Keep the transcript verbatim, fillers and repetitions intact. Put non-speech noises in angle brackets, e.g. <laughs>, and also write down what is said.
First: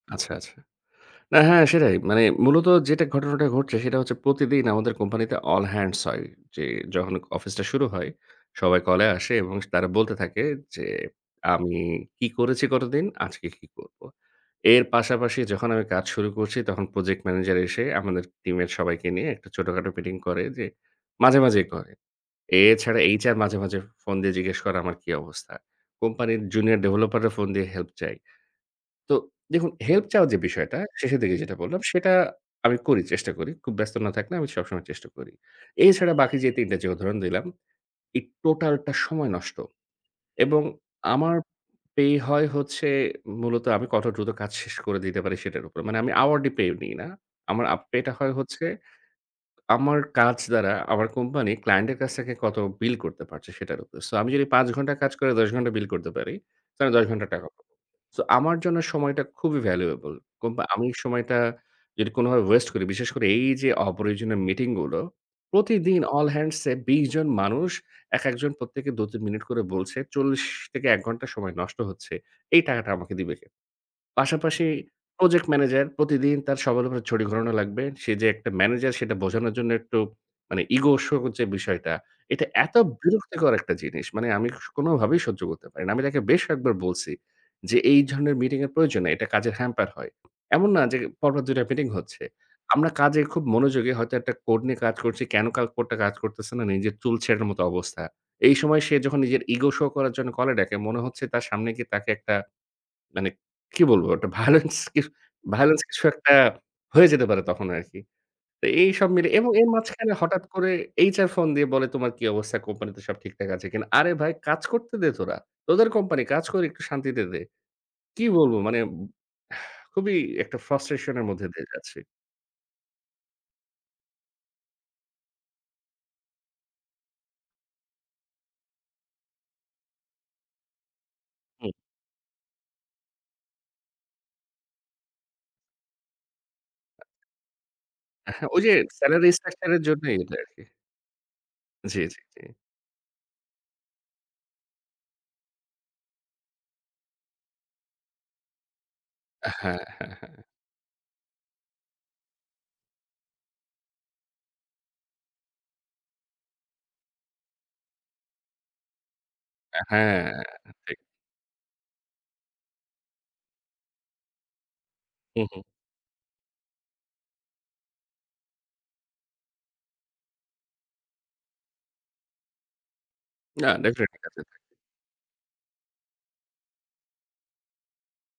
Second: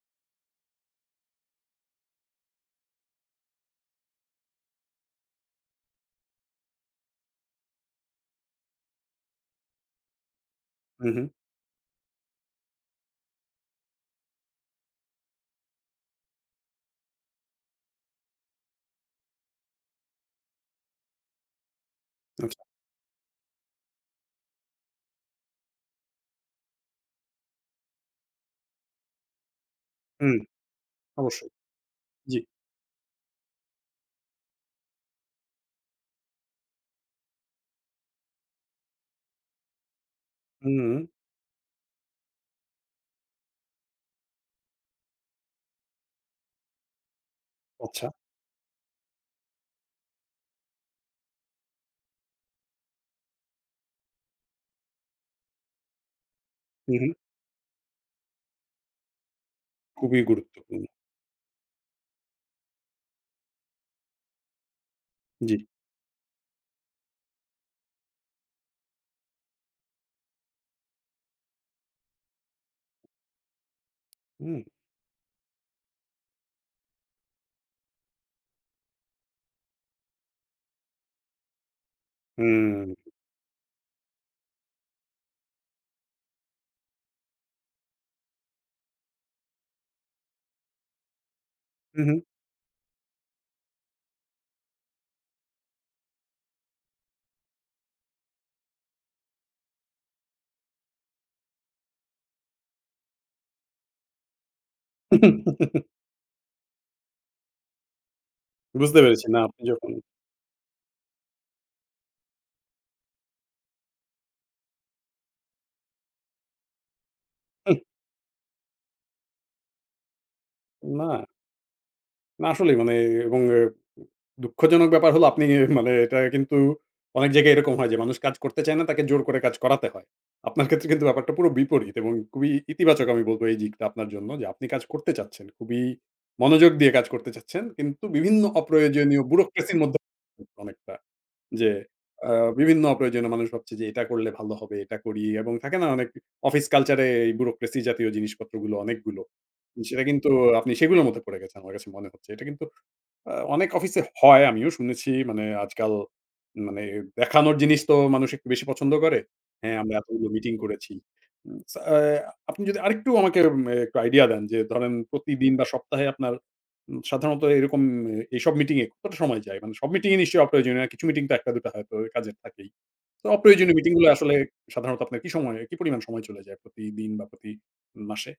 আচ্ছা, আচ্ছা। না, হ্যাঁ, সেটাই। মানে মূলত যেটা ঘটনাটা ঘটছে, সেটা হচ্ছে প্রতিদিন আমাদের কোম্পানিতে all hands হয়। যে যখন অফিসটা শুরু হয়, সবাই কলে আসে এবং তারা বলতে থাকে যে, হু, হু। আমি কি করেছি গতদিন? আজকে কি করবো? এর পাশাপাশি, যখন আমি কাজ শুরু করছি, তখন প্রজেক্ট ম্যানেজার এসে আমাদের টিমের সবাইকে নিয়ে একটা ছোটখাটো মিটিং করে, যে মাঝে, মাঝেই করে। আচ্ছা। এছাড়া HR মাঝে, মাঝে ফ ফোন দিয়ে জিজ্ঞেস করে আমার কি অবস্থা? কোম্পানির জুনিয়র ডেভেলপাররা ফোন দিয়ে হেল্প চায়। তো দেখুন, হেল্প চাওয়া হুম, যে বিষয়টা, শেষের দিকে অবশ্যই। যেটা বললাম, সেটা জি। আমি করি, চেষ্টা করি। খুব ব্যস্ত না থাকলে আমি সবসময় চেষ্টা করি। এছাড়া বাকি যে তিন টা যে উদাহরণ দিলাম, এই টোটালটা সময় নষ্ট। এবং হুম। আমার পে হয় হচ্ছে মূলত আমি কত দ্রুত কাজ শেষ করে দিতে পারি সেটার উপর। মানে আমি আওয়ার্ডলি পে নিই না। আমার আপ পে আচ্ছা। টা হয় হচ্ছে আমার কাজ দ্বারা আমার কোম্পানি ক্লায়েন্টের কাছ থেকে কত বিল করতে পারছে, সেটার উপর। সো আমি যদি পাঁচ ঘন্টা কাজ করে দশ ঘন্টা বিল করতে পারি, তাহলে হু, দশ হু। ঘন্টার টাকা পাবো। সো আমার জন্য সময়টা খুবই ভ্যালুয়েবল। খুবই কোম্পা গুরুত্বপূর্ণ। আমি সময়টা যদি কোনভাবে ওয়েস্ট করি, বিশেষ করে এইযে অপ্রয়োজনীয় মিটিংগুলো, জি। প্রতিদিন all hands এ বিশ জন মানুষ, একেকজন প্রত্যেকে দু-তিন মিনিট করে বলছে, চল্লিশ থেকে এক ঘণ্টা সময় নষ্ট হচ্ছে। এই টাকাটা আমাকে দিবে কে? হুম। পাশাপাশি প্রজেক্ট ম্যানেজার, প্রতিদিন তার সবার উপরে ছড়ি ঘোরানো লাগবে। সে যে একটা ম্যানেজার, সেটা বোঝানোর জন্য একটু মানে ইগো শো হচ্ছে যে বিষয়টা, এটা এত হুম। বিরক্তিকর একটা জিনিস। মানে আমি স কোনভাবেই সহ্য করতে পারি না। আমি তাকে বেশ কয়েকবার বলছি যে, এই ঝরনের মিটিংয়ের প্রয়োজন নেই। এটা কাজের হ্যাম্পার হয়। এমন না যে, পরপর দুই টা মিটিং হুম, হুম। হচ্ছে। আমরা কাজে খুব মনোযোগী, হয়তো একটা কোড নিয়ে কাজ করছি, কেন কা কোডটা কাজ করতেছে না, নিজের চুল ছেড়ার মতো অবস্থা। এই সময় সে যখন নিজের ইগো শো করার জন্য কলে ডাকে, মনে হচ্ছে তার সামনে গিয়ে তাকে একটা মানে কি বলবো? একটা ভায়োলেন্স কি ভায়োলেন্স <laughs> কিছু একটা হয়ে যেতে পারে তখন আরকি। তো বুঝতে এইসব পেরেছি। মিলে না, এবং আপনি এর যখন মাঝখানে হঠাৎ করে HR ফোন দিয়ে বলে, "তোমার কী অবস্থা? কোম্পানিতে সব ঠিকঠাক আছে কিনা?" আরে ভাই, কাজ করতে দে তোরা। তোদের কোম্পানি। কাজ করি একটু শান্তিতে দে। হুহ। কী বলবো? মানে, উব <sighs> খুবই একটা ফ্রাস্ট্রেশন না। এর মধ্যে দিয়ে যাচ্ছি। না, আসলেই মানে এ এবং দুঃখজনক ব্যাপার হলো, আপনি মানে এটা কিন্তু অনেক জায়গায় এরকম হয় যে, মানুষ কাজ করতে চায় না, তাকে জোর করে কাজ করাতে হয়। আপনার ক্ষেত্রে কিন্তু ব্যাপারটা পুরো হুম। বিপরীত এবং খুবই ইতিবাচক আমি বলবো এই দিকটা আপনার জন্য যে, আপনি কাজ করতে চাচ্ছেন। খুবই মনোযোগ দিয়ে কাজ করতে চাচ্ছেন। কিন্তু বিভিন্ন হা ঐযে অপ্রয়োজনীয় স্যালারি bureaucracy এর স্ট্রাকচারের মধ্যে জন্যে, এটা <unintelligible> আরকি। অনেকটা যে, জি, জি, আ জি। বিভিন্ন অপ্রয়োজনীয় মানুষ ভাবছে যে এটা করলে ভালো হবে, এটা করি। এবং থাকে না? অনেক অফিস কালচারে bureaucracy জাতীয় জিনিসপত্রগুলো, অনেকগুলো। আ হ্যাঁ। সেটা হ্যাঁ, কিন্তু হ্যাঁ। আপনি সেগুলোর মধ্যে পড়ে গেছেন, আমার কাছে মনে হচ্ছে। এটা কিন্তু আ অনেক অফিসে হয়, আমিও শুনেছি। মানে আজকাল মানে দেখানোর জিনিস তো মানুষ একটু বেশি পছন্দ করে। হ্যাঁ, আ আমরা হ্যাঁ, এতগুলো মিটিং ঠিক। করেছি। উম সা আপনি যদি আরেকটু আমাকে মে একটু আইডিয়া দেন যে, ধরেন হুঁ, প্রতিদিন হুঁ। বা, সপ্তাহে আপনার উ সাধারণত এরকম এ এইসব মিটিংয়ে কতটা সময় যায়? মানে, সব মিটিংয়ে নিশ্চয়ই অপ্রয়োজনীয় না, কিছু মিটিং তো এক টা, দু টা হয়তো কাজের থাকেই। তো না, অপ্রয়োজনীয় মিটিংগুলো ডেফিনেটলি আসলে কাজের থাকে। সাধারণত আপনার কি সময় কি পরিমাণ সময় চলে যায় প্রতিদিন বা, প্রতি মাসে?